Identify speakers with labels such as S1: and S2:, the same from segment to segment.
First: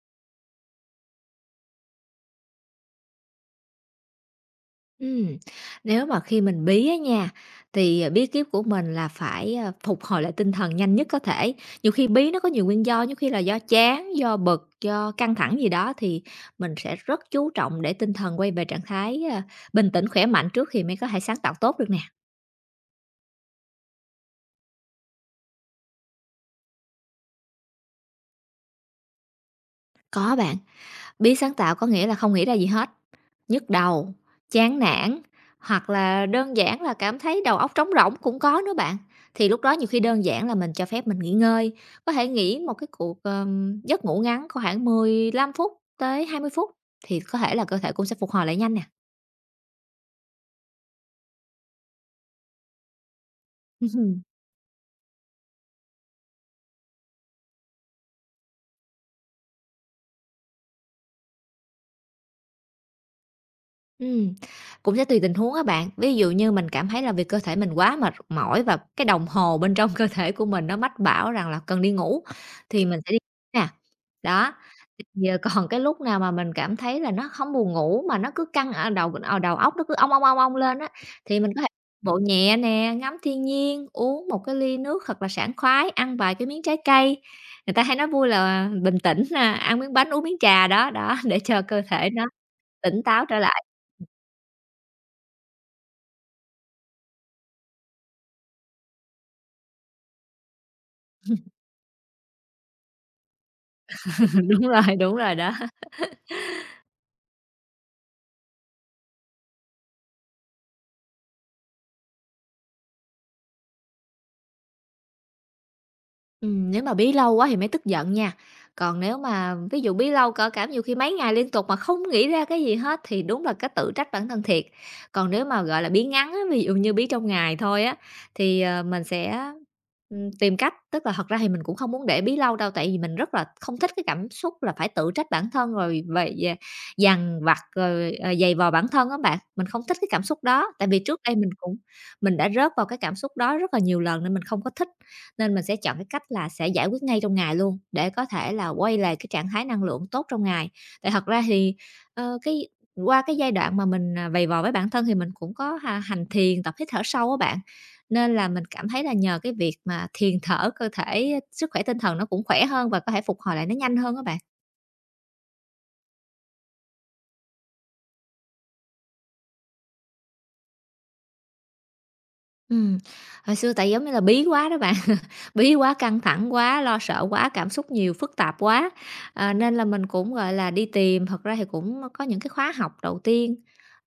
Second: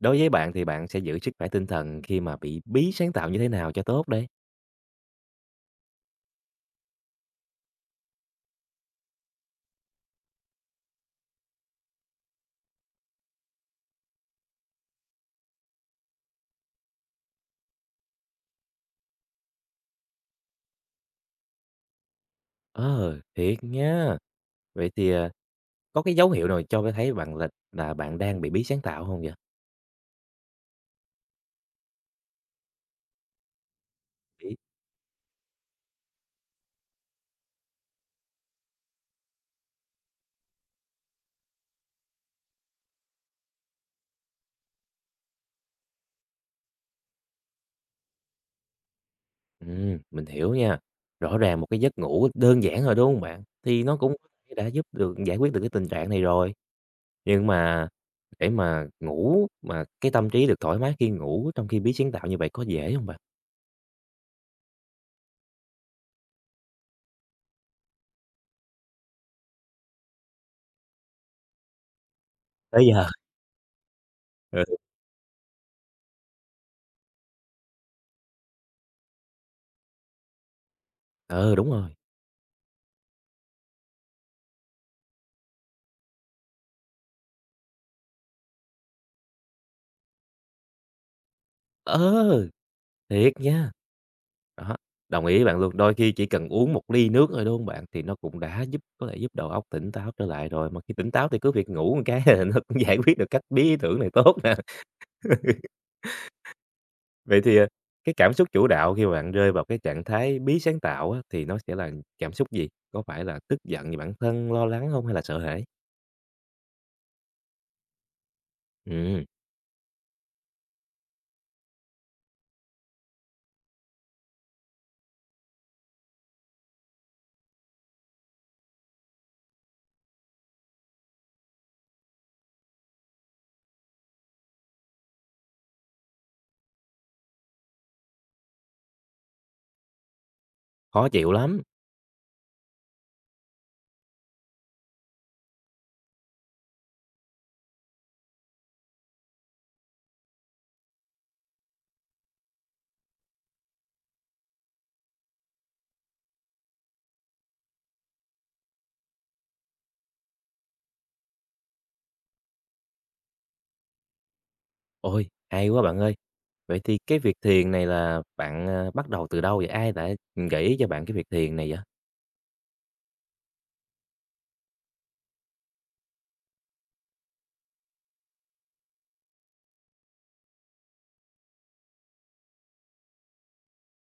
S1: Đối với bạn thì bạn sẽ giữ sức khỏe tinh thần khi mà bị bí sáng tạo như thế nào cho tốt đây?
S2: Ừm, Nếu mà khi mình bí á nha, thì, bí kíp của mình là phải, phục hồi lại tinh thần nhanh nhất có thể. Nhiều khi bí nó có nhiều nguyên do, nhiều khi là do chán, do bực, do căng thẳng gì đó thì mình sẽ rất chú trọng để tinh thần quay về trạng thái, bình tĩnh, khỏe mạnh trước thì mới có thể sáng tạo tốt được nè.
S1: Ờ, thiệt nha. Vậy thì, có cái dấu hiệu nào cho b thấy bạn là bạn đang bị bí sáng tạo không vậy?
S2: Có bạn. Biết sáng tạo có nghĩa là không nghĩ ra gì hết, nhức đầu,
S1: Bí
S2: chán nản, hoặc là đơn giản là cảm thấy đầu óc trống rỗng cũng có nữa bạn. Thì lúc đó nhiều khi đơn giản là mình cho phép mình nghỉ ngơi, có thể nghỉ một cái cuộc, giấc ngủ ngắn có khoảng 15 phút tới 20 phút, thì có thể là cơ thể cũng sẽ phục hồi lại nhanh nè.
S1: mình hiểu nha. Rõ ràng một cái giấc ngủ đơn giản thôi, đúng không bạn? Thì nó cũng có thể đã giúp được giải quyết được cái tình trạng này rồi. Nhưng mà để mà ngủ mà cái tâm trí được thoải mái khi ngủ trong khi bí sáng tạo như vậy có dễ không bạn?
S2: Ừm, Cũng sẽ tùy tình huống á bạn. Ví dụ như mình cảm thấy là vì cơ thể mình quá mệt mỏi và cái đồng hồ bên trong cơ thể của mình nó mách bảo rằng là cần đi ngủ
S1: Tới
S2: thì mình
S1: giờ.
S2: sẽ đi ngủ nè. Đó,
S1: Ừ,
S2: giờ còn cái lúc nào mà mình cảm thấy là nó không buồn ngủ mà nó cứ căng ở đầu óc nó cứ ong, ong, ong, ong lên á, thì mình
S1: ừ,
S2: có thể
S1: đúng rồi.
S2: bộ nhẹ nè, ngắm thiên nhiên, uống một cái ly nước thật là sảng khoái, ăn vài cái miếng trái cây. Người ta hay nói vui là bình tĩnh, ăn miếng bánh, uống miếng trà đó, để cho cơ thể nó
S1: Ờ,
S2: tỉnh táo
S1: thiệt
S2: trở lại.
S1: nha. Đó, đồng ý với bạn luôn. Đôi khi chỉ cần uống một ly nước thôi, đúng không bạn? Thì nó cũng đã giúp có thể giúp đầu óc tỉnh táo trở lại rồi, mà khi tỉnh táo thì cứ việc ngủ một cái nó cũng giải quyết được các bí ý tưởng này tốt nè.
S2: Đúng rồi đó.
S1: Vậy thì, cái cảm xúc chủ đạo khi mà bạn rơi vào cái trạng thái bí sáng tạo á, thì nó sẽ là cảm xúc gì? Có phải là tức giận vì bản thân, lo lắng không, hay là sợ hãi?
S2: Nếu mà bí lâu quá thì mới tức giận nha. Còn nếu
S1: Ừm,
S2: mà ví dụ bí lâu cỡ cảm nhiều khi mấy ngày liên tục mà không nghĩ ra cái gì hết thì đúng là cái tự trách bản thân thiệt. Còn nếu mà, gọi là, bí ngắn á, ví dụ như bí trong ngày thôi á, thì, mình sẽ, tìm cách tức là thật ra thì mình cũng không muốn để bí lâu đâu, tại vì mình rất là không thích cái cảm xúc là phải tự trách bản thân rồi về về dằn vặt rồi, giày vò bản thân á bạn. Mình không thích cái cảm xúc đó, tại vì
S1: khó
S2: trước
S1: chịu
S2: đây
S1: lắm.
S2: mình đã rớt vào cái cảm xúc đó rất là nhiều lần nên mình không có thích. Nên mình sẽ chọn cái cách là sẽ giải quyết ngay trong ngày luôn, để có thể là quay lại cái trạng thái năng lượng tốt trong ngày. Tại thật ra thì, ờ, cái qua cái giai đoạn mà mình, vầy vò với bản thân thì mình cũng có hành thiền, tập hít thở sâu á bạn, nên là mình cảm thấy là nhờ cái việc mà thiền thở cơ thể, sức khỏe tinh thần nó cũng khỏe hơn và có thể phục hồi lại nó nhanh hơn á bạn.
S1: Ôi, hay quá bạn ơi! Vậy thì cái việc thiền này là bạn, bắt đầu từ đâu vậy? Ai đã gợi ý cho bạn cái việc thiền này vậy?
S2: Ừm, Hồi xưa tại giống như là bí quá đó bạn, bí quá, căng thẳng quá, lo sợ quá, cảm xúc nhiều, phức tạp quá, nên là mình cũng, gọi là, đi tìm. Thật ra thì cũng có những cái khóa học đầu tiên,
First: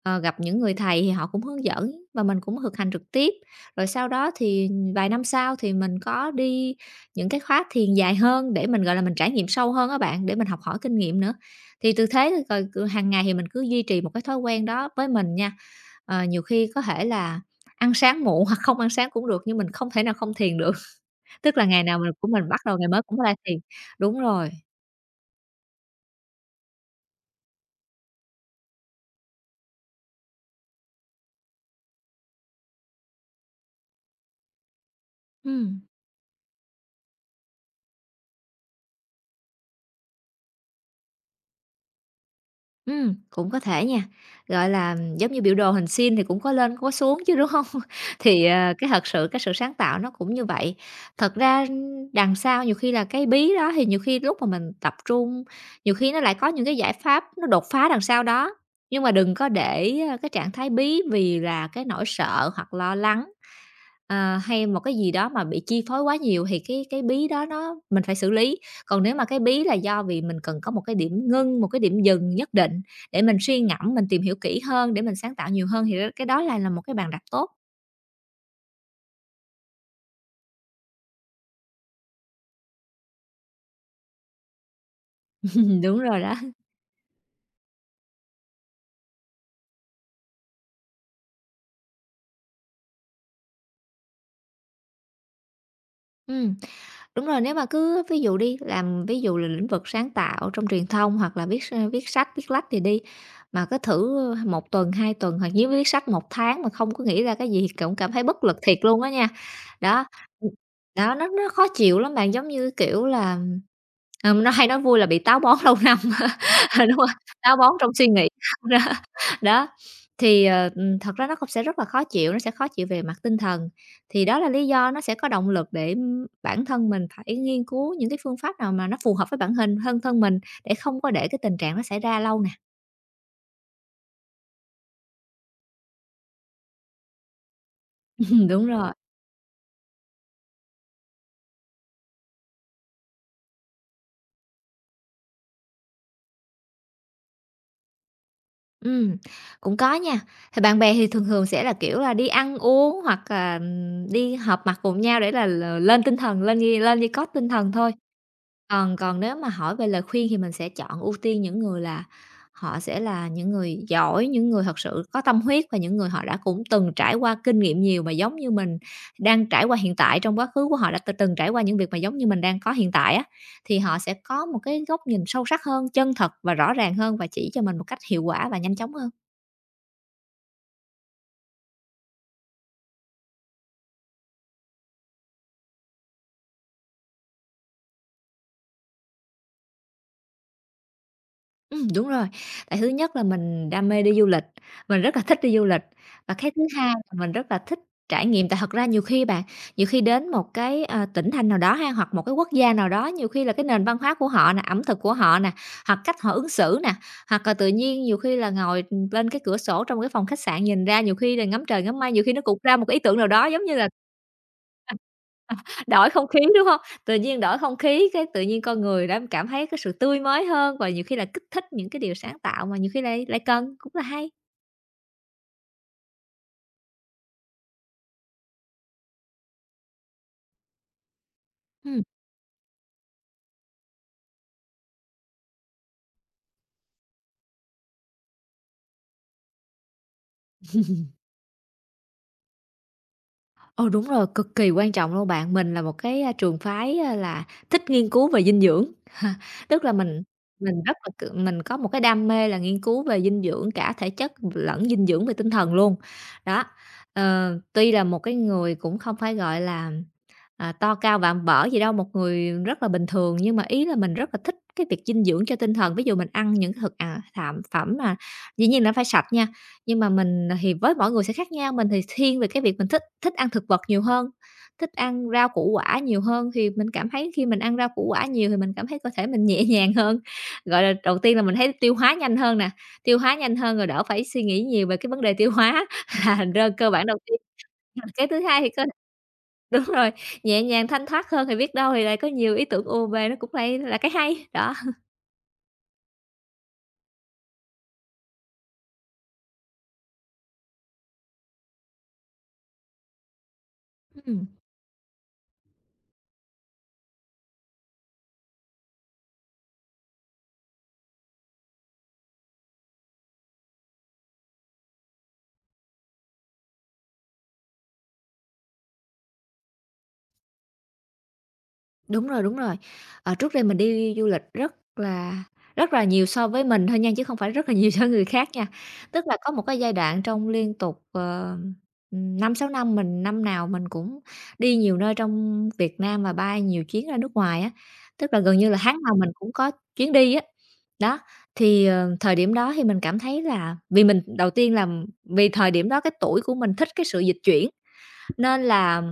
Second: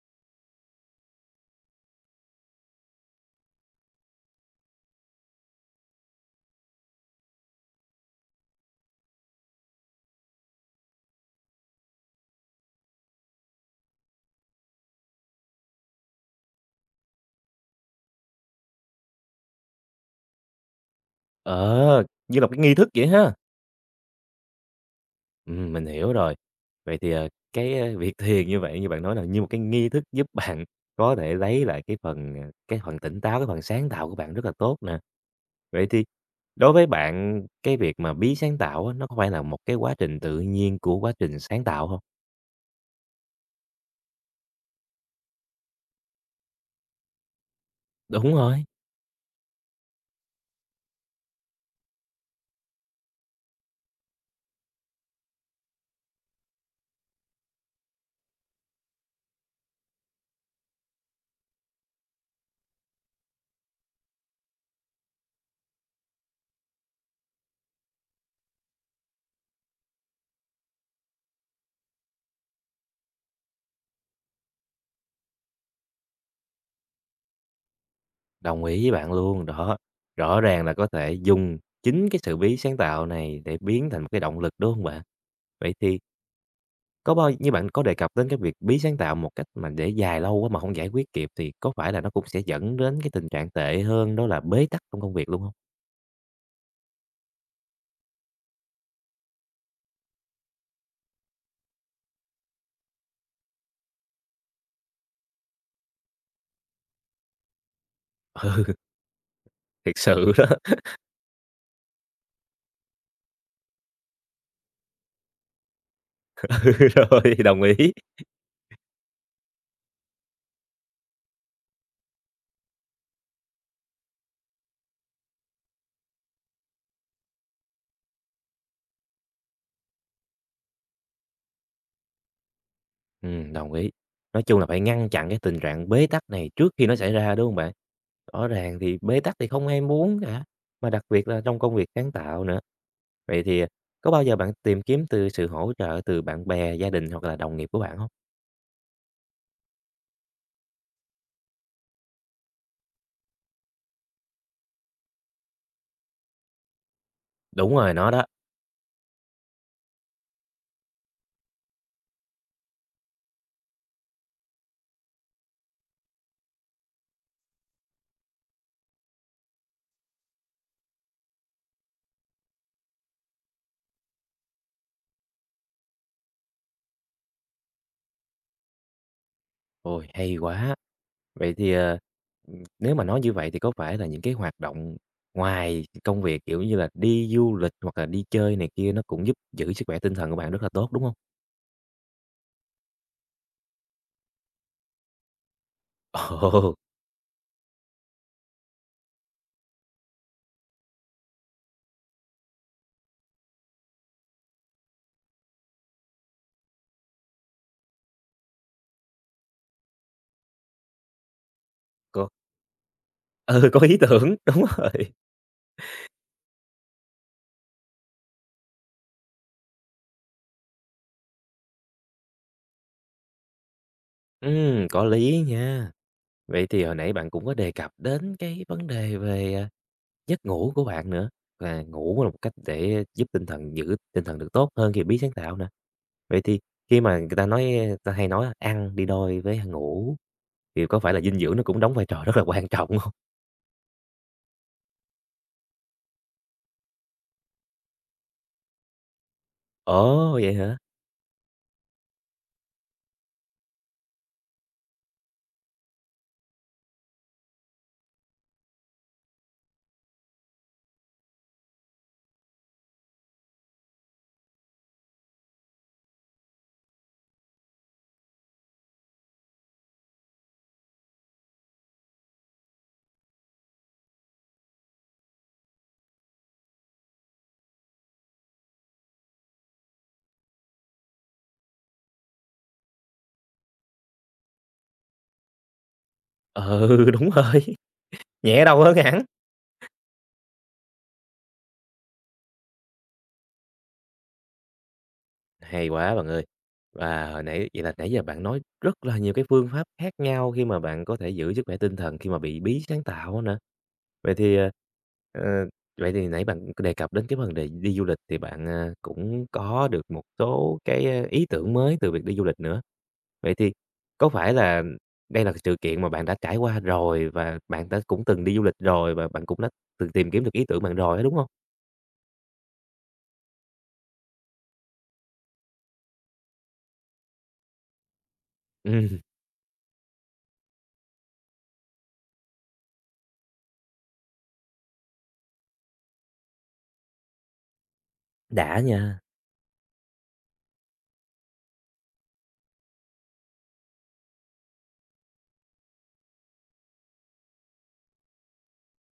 S2: gặp những người thầy thì họ cũng hướng dẫn và mình cũng thực hành trực tiếp. Rồi sau đó thì vài năm sau thì mình có đi những cái khóa thiền dài hơn để mình, gọi là, mình trải nghiệm sâu hơn á bạn, để mình học hỏi kinh nghiệm nữa. Thì từ thế rồi hàng ngày thì mình cứ duy trì một cái thói quen đó với mình nha. Nhiều khi có thể là ăn sáng muộn hoặc không ăn sáng cũng được, nhưng mình không thể nào không thiền được. Tức là ngày nào
S1: Ờ,
S2: của
S1: như là
S2: mình
S1: một cái
S2: bắt
S1: nghi
S2: đầu ngày
S1: thức
S2: mới
S1: vậy
S2: cũng phải
S1: ha?
S2: là thiền. Đúng rồi.
S1: Mình hiểu rồi. Vậy thì, việc thiền như vậy như bạn nói là như một cái nghi thức giúp bạn có thể lấy lại cái phần, cái phần tỉnh táo, cái phần sáng tạo của bạn rất là tốt nè.
S2: ừm,
S1: Vậy thì đối với bạn cái việc mà bí sáng tạo á, nó có phải là một cái quá trình tự nhiên của quá trình sáng tạo không?
S2: Cũng có thể nha, gọi là, giống như biểu đồ hình sin thì cũng có lên có xuống chứ, đúng không?
S1: Đúng
S2: Thì,
S1: rồi,
S2: thật sự cái sự sáng tạo nó cũng như vậy. Thật ra đằng sau nhiều khi là cái bí đó thì nhiều khi lúc mà mình tập trung, nhiều khi nó lại có những cái giải pháp nó đột phá đằng sau đó, nhưng mà đừng có để, cái trạng thái bí vì là cái nỗi sợ hoặc lo lắng. À, hay một cái gì đó mà bị chi phối quá nhiều thì cái bí đó nó mình phải xử lý. Còn nếu mà cái bí là do vì mình cần có một cái điểm ngưng, một cái điểm dừng nhất định để mình suy ngẫm, mình tìm hiểu kỹ hơn để mình sáng tạo nhiều hơn thì cái đó lại là một cái bàn đạp tốt.
S1: đồng ý với bạn luôn, đó. Rõ ràng là có thể dùng chính cái sự bí sáng tạo này để biến thành một cái động lực, đúng không bạn? Vậy
S2: Đúng
S1: thì
S2: rồi đó.
S1: có bao như bạn có đề cập đến cái việc bí sáng tạo một cách mà để dài lâu quá mà không giải quyết kịp thì có phải là nó cũng sẽ dẫn đến cái tình trạng tệ hơn đó là bế tắc trong công việc luôn không?
S2: Ừm. Đúng rồi, nếu mà cứ ví dụ đi, làm ví dụ là lĩnh vực sáng tạo trong truyền thông hoặc là viết sách, viết lách thì đi, mà cứ thử, một tuần, 2 tuần hoặc nếu viết sách một tháng mà không có nghĩ ra cái gì thì cũng cảm thấy bất lực thiệt luôn á nha.
S1: Thiệt
S2: Đó,
S1: sự đó,
S2: đó, nó khó chịu lắm bạn, giống như, kiểu là, nó hay nói vui là bị táo bón lâu năm
S1: ừ,
S2: đúng không?
S1: rồi,
S2: Táo
S1: đồng
S2: bón
S1: ý.
S2: trong suy nghĩ. Đó, đó, thì, thật ra nó cũng sẽ rất là khó chịu, nó sẽ khó chịu về mặt tinh thần. Thì đó là lý do nó sẽ có động lực để, bản thân mình phải nghiên cứu những cái phương pháp nào mà nó phù hợp với bản hình thân thân mình để không có để cái tình trạng nó xảy ra lâu nè.
S1: Đồng ý. Nói chung là phải ngăn chặn cái tình trạng bế tắc này trước khi nó xảy ra, đúng không bạn? Rõ
S2: Đúng
S1: ràng
S2: rồi,
S1: thì bế tắc thì không ai muốn cả, mà đặc biệt là trong công việc sáng tạo nữa. Vậy thì, có bao giờ bạn tìm kiếm từ sự hỗ trợ từ bạn bè, gia đình hoặc là đồng nghiệp của bạn không?
S2: ừm, cũng có nha. Thì bạn bè thì thường thường sẽ là, kiểu là, đi ăn uống hoặc là, đi họp mặt cùng nhau để là lên tinh thần, lên ghi lên như có tinh thần
S1: Đúng
S2: thôi.
S1: rồi, nó đó.
S2: Còn còn nếu mà hỏi về lời khuyên thì mình sẽ chọn ưu tiên những người là họ sẽ là những người giỏi, những người thật sự có tâm huyết và những người họ đã cũng từng trải qua kinh nghiệm nhiều mà giống như mình đang trải qua hiện tại. Trong quá khứ của họ đã từng trải qua những việc mà giống như mình đang có hiện tại á, thì họ sẽ có một cái góc nhìn sâu sắc hơn, chân thật và rõ ràng hơn và chỉ cho mình một cách hiệu quả và nhanh chóng hơn.
S1: Ôi, hay quá! Vậy thì, nếu mà nói như vậy thì có phải là những cái hoạt động ngoài công việc, kiểu như là đi du lịch hoặc là đi chơi này kia nó cũng giúp giữ sức khỏe tinh thần của bạn rất là tốt, đúng không?
S2: Đúng rồi. Tại thứ nhất là mình đam mê đi du lịch, mình rất là thích đi du lịch. Và cái thứ
S1: Ồ,
S2: hai là mình rất là thích trải nghiệm, tại thật ra nhiều khi bạn, nhiều khi đến một cái, tỉnh thành nào đó ha, hoặc một cái quốc gia nào đó, nhiều khi là cái nền văn hóa của họ nè, ẩm thực của họ nè, hoặc cách họ ứng xử nè, hoặc là tự nhiên nhiều khi là ngồi, bên cái cửa sổ trong cái phòng khách sạn nhìn ra, nhiều khi là ngắm trời ngắm mây, nhiều
S1: có
S2: khi nó cũng ra một cái ý tưởng nào đó giống
S1: ừ,
S2: như
S1: có
S2: là
S1: ý tưởng, đúng rồi.
S2: đổi không khí, đúng không? Tự nhiên đổi không khí, cái tự nhiên con người đã cảm thấy cái sự tươi mới hơn và nhiều khi là kích thích những cái điều sáng tạo mà nhiều khi lại lại cần, cũng là hay.
S1: Có lý nha. Vậy thì hồi nãy bạn cũng có đề cập đến cái vấn đề về, giấc ngủ của bạn nữa, là
S2: Ừ.
S1: ngủ là một cách để giúp tinh thần giữ tinh thần được tốt hơn khi biết sáng tạo nè. Vậy thì khi mà người ta hay nói ăn đi đôi với ngủ thì có phải là dinh dưỡng nó cũng đóng vai trò rất là quan trọng không?
S2: Ồ, đúng rồi, cực kỳ quan trọng luôn bạn. Mình là một cái, trường phái, là thích nghiên cứu về dinh dưỡng. Tức là mình
S1: Ồ, vậy
S2: mình
S1: hả?
S2: rất là, kiểu, mình có một cái đam mê là nghiên cứu về dinh dưỡng cả thể chất lẫn dinh dưỡng về tinh thần luôn. Đó, tuy là một cái người cũng không phải, gọi là, to cao vạm vỡ gì đâu, một người rất là bình thường, nhưng mà ý là mình rất là thích cái việc dinh dưỡng cho tinh thần. Ví dụ mình ăn những cái thực, thạm phẩm mà dĩ nhiên là phải sạch nha, nhưng mà mình thì với mỗi người sẽ khác nhau, mình thì thiên về cái việc mình thích thích ăn thực vật nhiều hơn thích ăn rau củ quả nhiều hơn thì mình cảm thấy khi mình ăn rau củ quả nhiều thì mình cảm thấy cơ thể mình nhẹ nhàng hơn. Gọi là, đầu tiên là mình thấy tiêu hóa nhanh hơn nè, tiêu hóa nhanh hơn rồi đỡ phải suy nghĩ nhiều về cái vấn đề tiêu hóa là thành cơ
S1: Ừ,
S2: bản đầu
S1: đúng
S2: tiên.
S1: rồi,
S2: Cái thứ hai
S1: nhẹ
S2: thì
S1: đâu hơn hẳn.
S2: đúng rồi, nhẹ nhàng, thanh thoát hơn thì biết đâu thì lại có nhiều ý tưởng ùa về, nó cũng lại là cái hay, đó.
S1: Hay quá bạn ơi. Và hồi nãy vậy là nãy giờ bạn nói rất là nhiều cái phương pháp khác nhau khi mà bạn có thể giữ sức khỏe tinh thần khi mà bị bí sáng tạo á nè. Vậy
S2: Ừm.
S1: thì, ờ, ờ, vậy thì nãy bạn có đề cập đến cái vấn đề đi du lịch thì bạn, cũng có được một số cái, ý tưởng mới từ việc đi du lịch nữa. Vậy thì có phải là đây là sự kiện mà bạn đã trải qua rồi và bạn đã cũng từng đi du lịch rồi và bạn cũng đã từng tìm kiếm được ý tưởng bạn rồi á, đúng không?
S2: Đúng rồi, đúng rồi. Trước đây mình đi du lịch rất là nhiều so với mình thôi nha, chứ không phải rất là nhiều so với người khác nha.
S1: Ừm,
S2: Tức là có một cái giai đoạn trong liên tục, 5 năm mình năm nào mình cũng đi nhiều nơi trong Việt Nam và bay nhiều chuyến ra nước ngoài á, tức là gần như là
S1: đã
S2: tháng nào
S1: nha,
S2: mình cũng có chuyến đi á. Đó, thì, thời điểm đó thì mình cảm thấy là vì mình đầu tiên là vì thời điểm đó cái tuổi của mình thích cái sự dịch chuyển. Nên là,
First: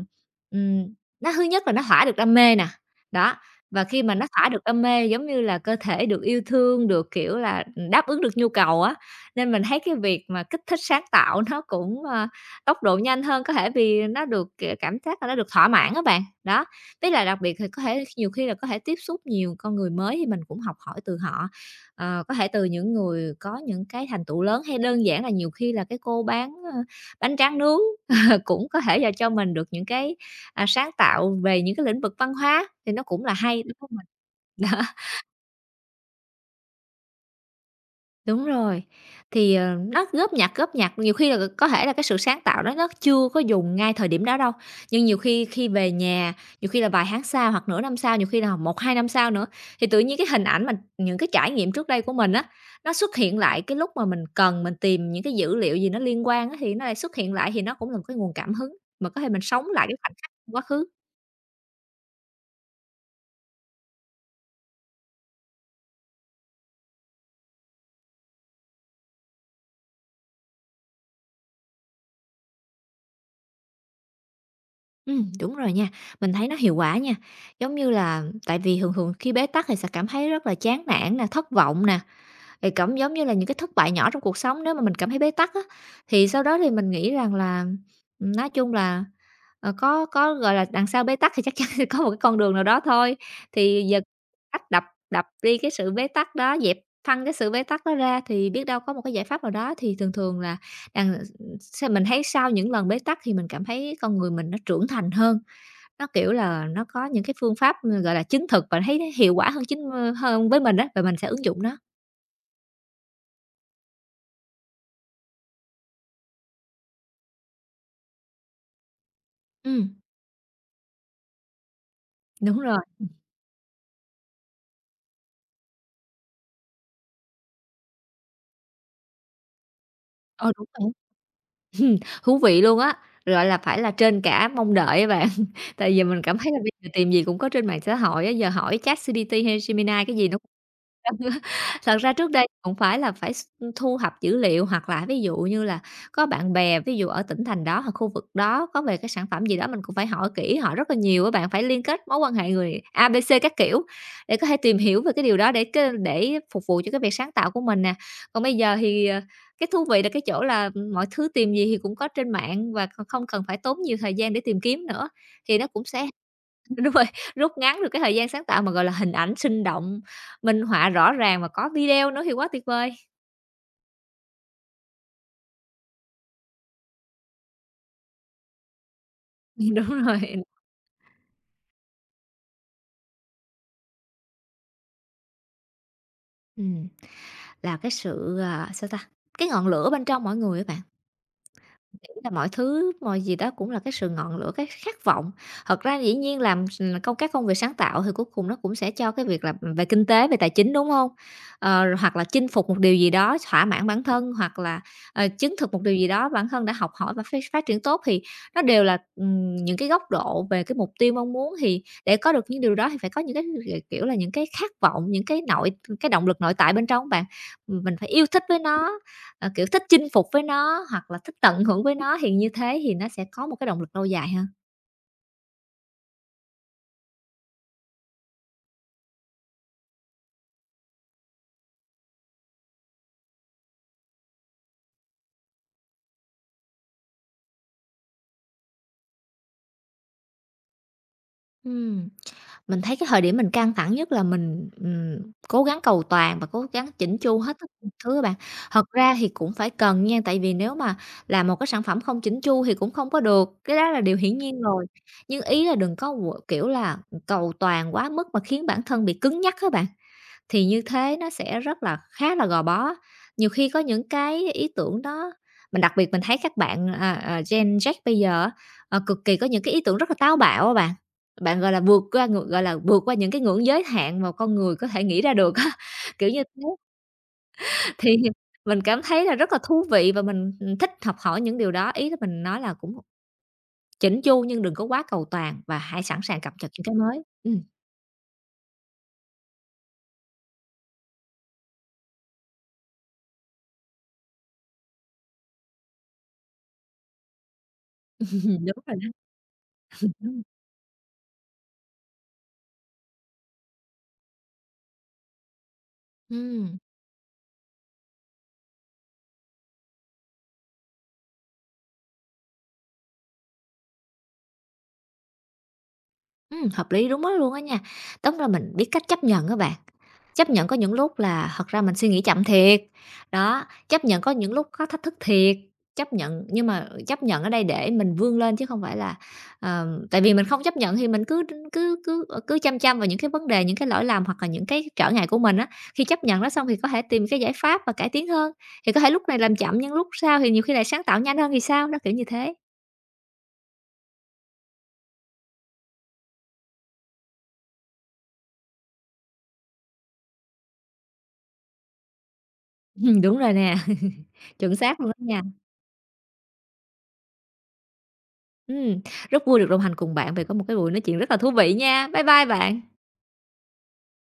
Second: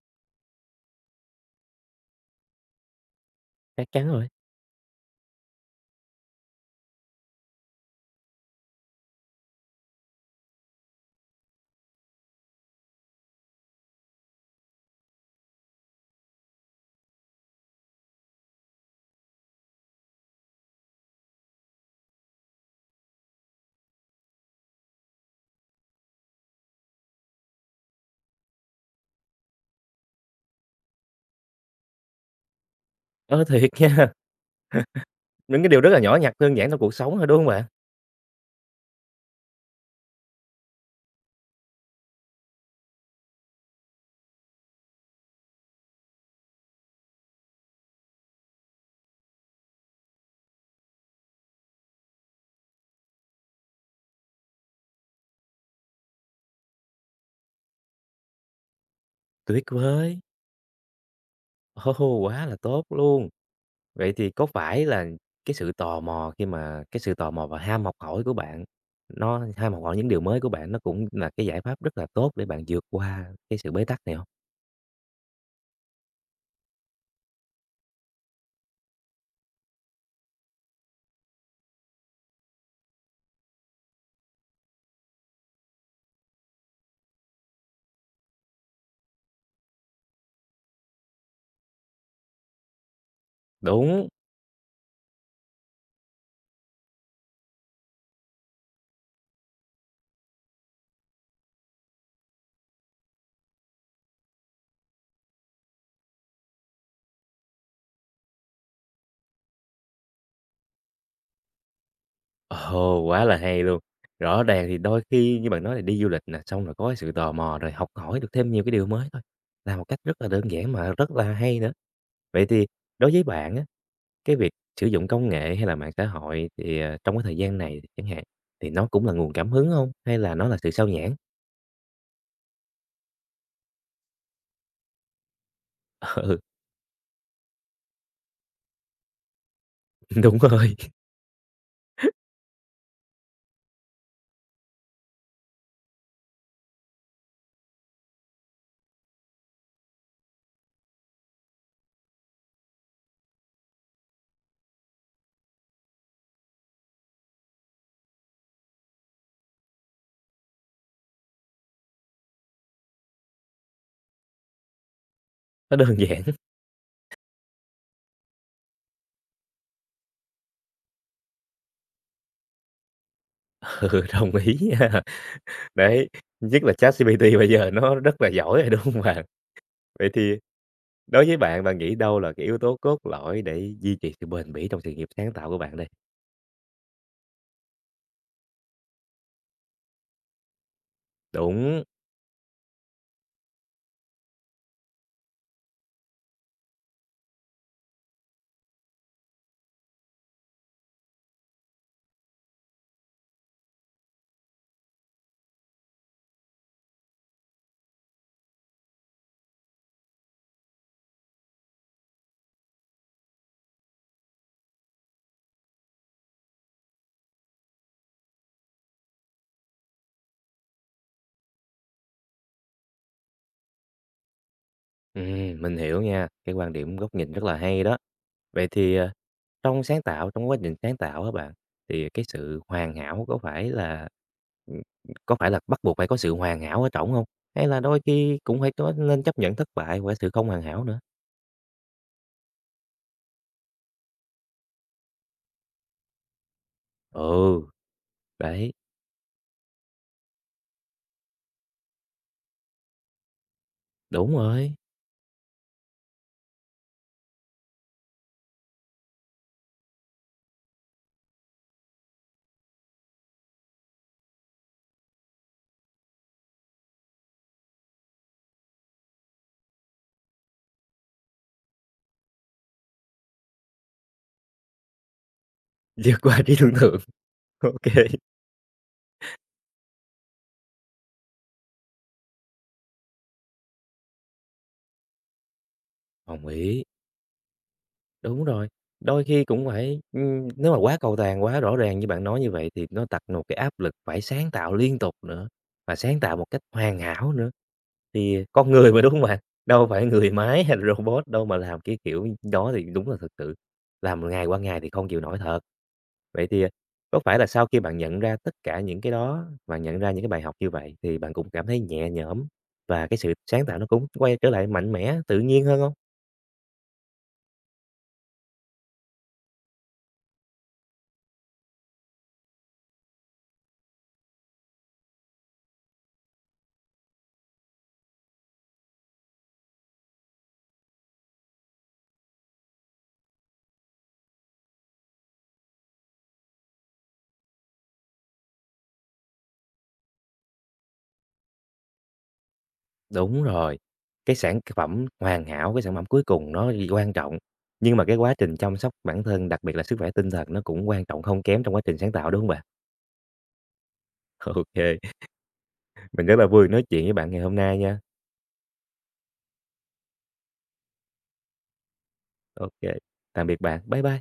S2: ừm, nó thứ nhất là nó thỏa được đam mê nè, đó, và
S1: chắc
S2: khi
S1: chắn
S2: mà nó
S1: rồi.
S2: thỏa được đam mê, giống như là, cơ thể được yêu thương, được, kiểu là, đáp ứng được nhu cầu á, nên mình thấy cái việc mà kích thích sáng tạo nó cũng, tốc độ nhanh hơn, có thể vì nó được, kiểu, cảm giác là nó được thỏa mãn các bạn. Đó, với là đặc biệt thì có thể nhiều khi là có thể tiếp xúc nhiều con người mới thì mình cũng học hỏi từ họ, có thể từ những người có những cái thành tựu lớn, hay đơn giản là nhiều khi là cái cô bán, bánh tráng nướng cũng có thể là cho mình được những cái, sáng tạo về những cái lĩnh vực văn hóa thì nó cũng là
S1: Ờ,
S2: hay,
S1: thiệt
S2: đúng không mình.
S1: nha.
S2: Đó,
S1: Những cái điều rất là nhỏ nhặt đơn giản trong cuộc sống thôi, đúng hông bạn?
S2: đúng rồi, thì, nó góp nhặt, nhiều khi là có thể là cái sự sáng tạo đó nó chưa có dùng ngay thời điểm đó đâu, nhưng nhiều khi khi về nhà, nhiều khi là vài tháng sau hoặc nửa năm sau, nhiều khi là một hai năm sau nữa, thì tự nhiên cái hình ảnh mà những cái trải nghiệm trước đây của mình á, nó xuất hiện lại cái lúc mà mình cần mình tìm những cái dữ liệu gì nó liên quan á, thì nó lại xuất hiện lại thì nó cũng là một cái nguồn cảm hứng mà có thể mình
S1: Tuyệt
S2: sống lại cái khoảnh
S1: vời!
S2: khắc quá khứ.
S1: Ồ, quá là tốt luôn! Vậy thì có phải là cái sự tò mò và ham học hỏi của bạn, nó ham học hỏi những điều mới của bạn nó cũng là cái giải pháp rất là tốt để bạn vượt qua cái sự bế tắc này hông?
S2: Đúng rồi nha, mình thấy nó hiệu quả nha. Giống như là tại vì thường thường khi bế tắc thì sẽ cảm thấy rất là chán nản nè, thất vọng nè, thì cảm giống như là những cái thất bại nhỏ trong cuộc sống nếu mà mình cảm thấy bế tắc á, thì sau đó thì mình nghĩ rằng là, nói chung là, gọi là, đằng sau bế tắc thì chắc chắn sẽ có một cái con đường nào đó thôi. Thì giờ
S1: Đúng,
S2: cách đập đập đi cái sự bế tắc đó, dẹp phăng cái sự bế tắc đó ra thì biết đâu có một cái giải pháp nào đó. Thì thường thường là đằng mình thấy sau những lần bế tắc thì mình cảm thấy con người mình nó trưởng thành hơn. Nó, kiểu là, nó có những cái phương pháp, gọi là, chứng thực và thấy hiệu quả hơn hơn với mình á, và mình sẽ ứng dụng nó.
S1: ồ, quá là hay luôn! Rõ ràng thì đôi khi như bạn nói là đi du lịch nè, xong rồi có cái sự tò mò, rồi học hỏi được thêm nhiều cái điều mới thôi, là một
S2: Ừm.
S1: cách rất là đơn giản mà rất là hay nữa. Vậy
S2: Đúng
S1: thì
S2: rồi,
S1: đối với bạn á, cái việc sử dụng công nghệ hay là mạng xã hội thì, trong cái thời gian này chẳng hạn, thì nó cũng là nguồn cảm hứng không, hay là nó
S2: ờ,
S1: là
S2: đúng
S1: sự sao
S2: rồi.
S1: nhãng?
S2: Thú vị luôn á, gọi là, phải là trên cả mong đợi á bạn. Tại vì mình cảm
S1: Ừ,
S2: thấy là bây giờ tìm gì cũng có trên mạng xã hội á, giờ hỏi ChatGPT hay Gemini cái gì nó
S1: đúng
S2: cũng
S1: rồi,
S2: thật ra trước đây cũng phải thu thập dữ liệu hoặc là ví dụ như là có bạn bè, ví dụ ở tỉnh thành đó hoặc khu vực đó có về cái sản phẩm gì đó mình cũng phải hỏi kỹ họ rất là nhiều á bạn, phải liên kết mối quan hệ người A, B, C các kiểu để có thể tìm hiểu về cái điều đó để để phục vụ cho cái việc sáng tạo của mình nè. Còn bây giờ thì cái thú vị là cái chỗ là mọi thứ tìm gì thì cũng có trên mạng và còn không cần phải tốn nhiều thời gian để tìm kiếm nữa, thì nó
S1: nó
S2: cũng
S1: đơn
S2: sẽ
S1: giản,
S2: đúng rồi, rút ngắn được cái thời gian sáng tạo mà, gọi là, hình ảnh sinh động, minh họa rõ ràng và có video nữa thì quá tuyệt vời.
S1: ừ, đồng ý nha. Đấy, nhất là ChatGPT bây giờ nó rất là giỏi rồi, đúng không bạn?
S2: Đúng
S1: Vậy thì
S2: rồi.
S1: đối với bạn, bạn nghĩ đâu là cái yếu tố cốt lõi để duy trì sự bền bỉ trong sự nghiệp sáng tạo của bạn đây?
S2: Ừm, là cái sự, cái ngọn lửa bên trong mỗi người các bạn.
S1: Đúng,
S2: Nghĩ là mọi thứ, mọi gì đó cũng là cái sự ngọn lửa, cái khát vọng. Thật ra dĩ nhiên làm s công các công việc sáng tạo thì cuối cùng nó cũng sẽ cho cái việc là, về kinh tế, về tài chính, đúng không? Rồi hoặc là chinh phục một điều gì đó, thỏa mãn bản thân, hoặc là, chứng thực một điều gì đó bản thân đã học hỏi và phát phát triển tốt thì nó đều là, những cái góc độ về cái mục tiêu mong muốn. Thì để có được những điều đó thì phải có những cái, kiểu là, những cái khát vọng, những cái nội cái động lực nội tại bên trong bạn. Mình phải yêu thích với nó, kiểu, thích chinh phục với nó hoặc là thích tận hưởng với nó thì như thế thì nó sẽ có một cái động lực lâu dài hơn.
S1: mình hiểu nha, cái quan điểm, góc nhìn rất là hay đó. Vậy thì, trong sáng tạo, trong quá trình sáng tạo á bạn, thì cái sự hoàn hảo ừm, có phải là bắt buộc phải có sự hoàn hảo ở trỏng không, hay là đôi khi cũng phải có nên chấp nhận thất bại hoặc sự không hoàn hảo nữa?
S2: Ừm, mình thấy cái thời điểm mình căng thẳng nhất là mình, cố gắng cầu toàn và cố gắng chỉnh chu hết
S1: Ừ,
S2: tất cả mọi thứ á bạn.
S1: đấy,
S2: Thật ra thì cũng phải cần nha, tại vì nếu mà làm một cái sản phẩm không chỉnh chu thì cũng không có được, cái đó là điều
S1: đúng
S2: hiển nhiên
S1: rồi,
S2: rồi. Nhưng ý là đừng có qu kiểu là, cầu toàn quá mức mà khiến bản thân bị cứng nhắc các bạn. Thì như thế nó sẽ rất là khá là gò bó. Nhiều khi có những cái ý tưởng đó mình đặc biệt mình thấy các bạn, Gen Z bây giờ á, cực kỳ có những cái ý tưởng rất là táo bạo á bạn. Bạn, gọi là, vượt qua những cái ngưỡng giới hạn mà con người có thể nghĩ ra được á,
S1: vượt
S2: kiểu như
S1: qua trí
S2: thế.
S1: tưởng tượng, ok kê.
S2: Thì mình cảm thấy là rất là thú vị và mình, ừ, thích học hỏi những điều đó. Ý là mình nói là cũng chỉnh chu nhưng đừng có quá cầu toàn và hãy sẵn sàng
S1: Đồng
S2: cập nhật những
S1: ý,
S2: cái mới.
S1: đúng rồi, đôi khi cũng phải nếu mà quá cầu toàn, quá rõ ràng như bạn nói như vậy thì nó đặt một cái áp lực phải sáng tạo liên tục nữa, và sáng tạo một cách hoàn hảo nữa. Thì con
S2: Đúng
S1: người
S2: rồi
S1: mà,
S2: đó.
S1: đúng không bạn? Đâu phải người
S2: Ừm.
S1: máy hay là robot đâu mà làm cái kiểu đó thì đúng là thực sự làm ngày qua ngày thì không chịu nổi thật. Vậy thì, có phải là sau khi bạn nhận ra tất cả những cái đó, bạn nhận ra những cái bài học như vậy thì bạn cũng cảm thấy nhẹ nhõm và cái sự sáng tạo nó cũng quay trở lại mạnh mẽ, tự nhiên hơn hông?
S2: Hợp lý, đúng đó luôn á nha. Tóm là mình biết cách chấp nhận các bạn, chấp nhận có những lúc là thật ra mình suy nghĩ chậm thiệt, đó, chấp nhận có những lúc có thách thức thiệt, chấp nhận nhưng mà chấp nhận ở đây để mình vươn lên chứ không phải là, tại vì mình không chấp nhận thì mình cứ cứ cứ, ờ, cứ chăm chăm vào những cái vấn đề, những cái lỗi lầm hoặc là những cái trở ngại của mình á. Khi chấp nhận nó xong thì có thể tìm cái giải pháp và cải tiến hơn, thì có thể lúc này làm chậm nhưng lúc sau thì nhiều khi lại sáng tạo nhanh hơn thì sao, đó, kiểu như thế.
S1: Đúng rồi, cái sản phẩm hoàn hảo, cái sản phẩm cuối cùng nó gì quan trọng, nhưng mà cái quá trình chăm sóc bản thân, đặc biệt là sức khỏe tinh thần nó cũng quan trọng không kém trong quá trình sáng tạo, đúng không bạn?
S2: Đúng rồi nè, chuẩn xác luôn
S1: Ok.
S2: đó nha.
S1: Mình rất là vui nói chuyện với bạn ngày hôm nay nha.
S2: Ừm, rất vui được đồng hành cùng bạn về có một cái buổi nói chuyện rất là thú vị nha. Bye bye
S1: Ok,
S2: bạn.
S1: tạm biệt bạn. Bye bye.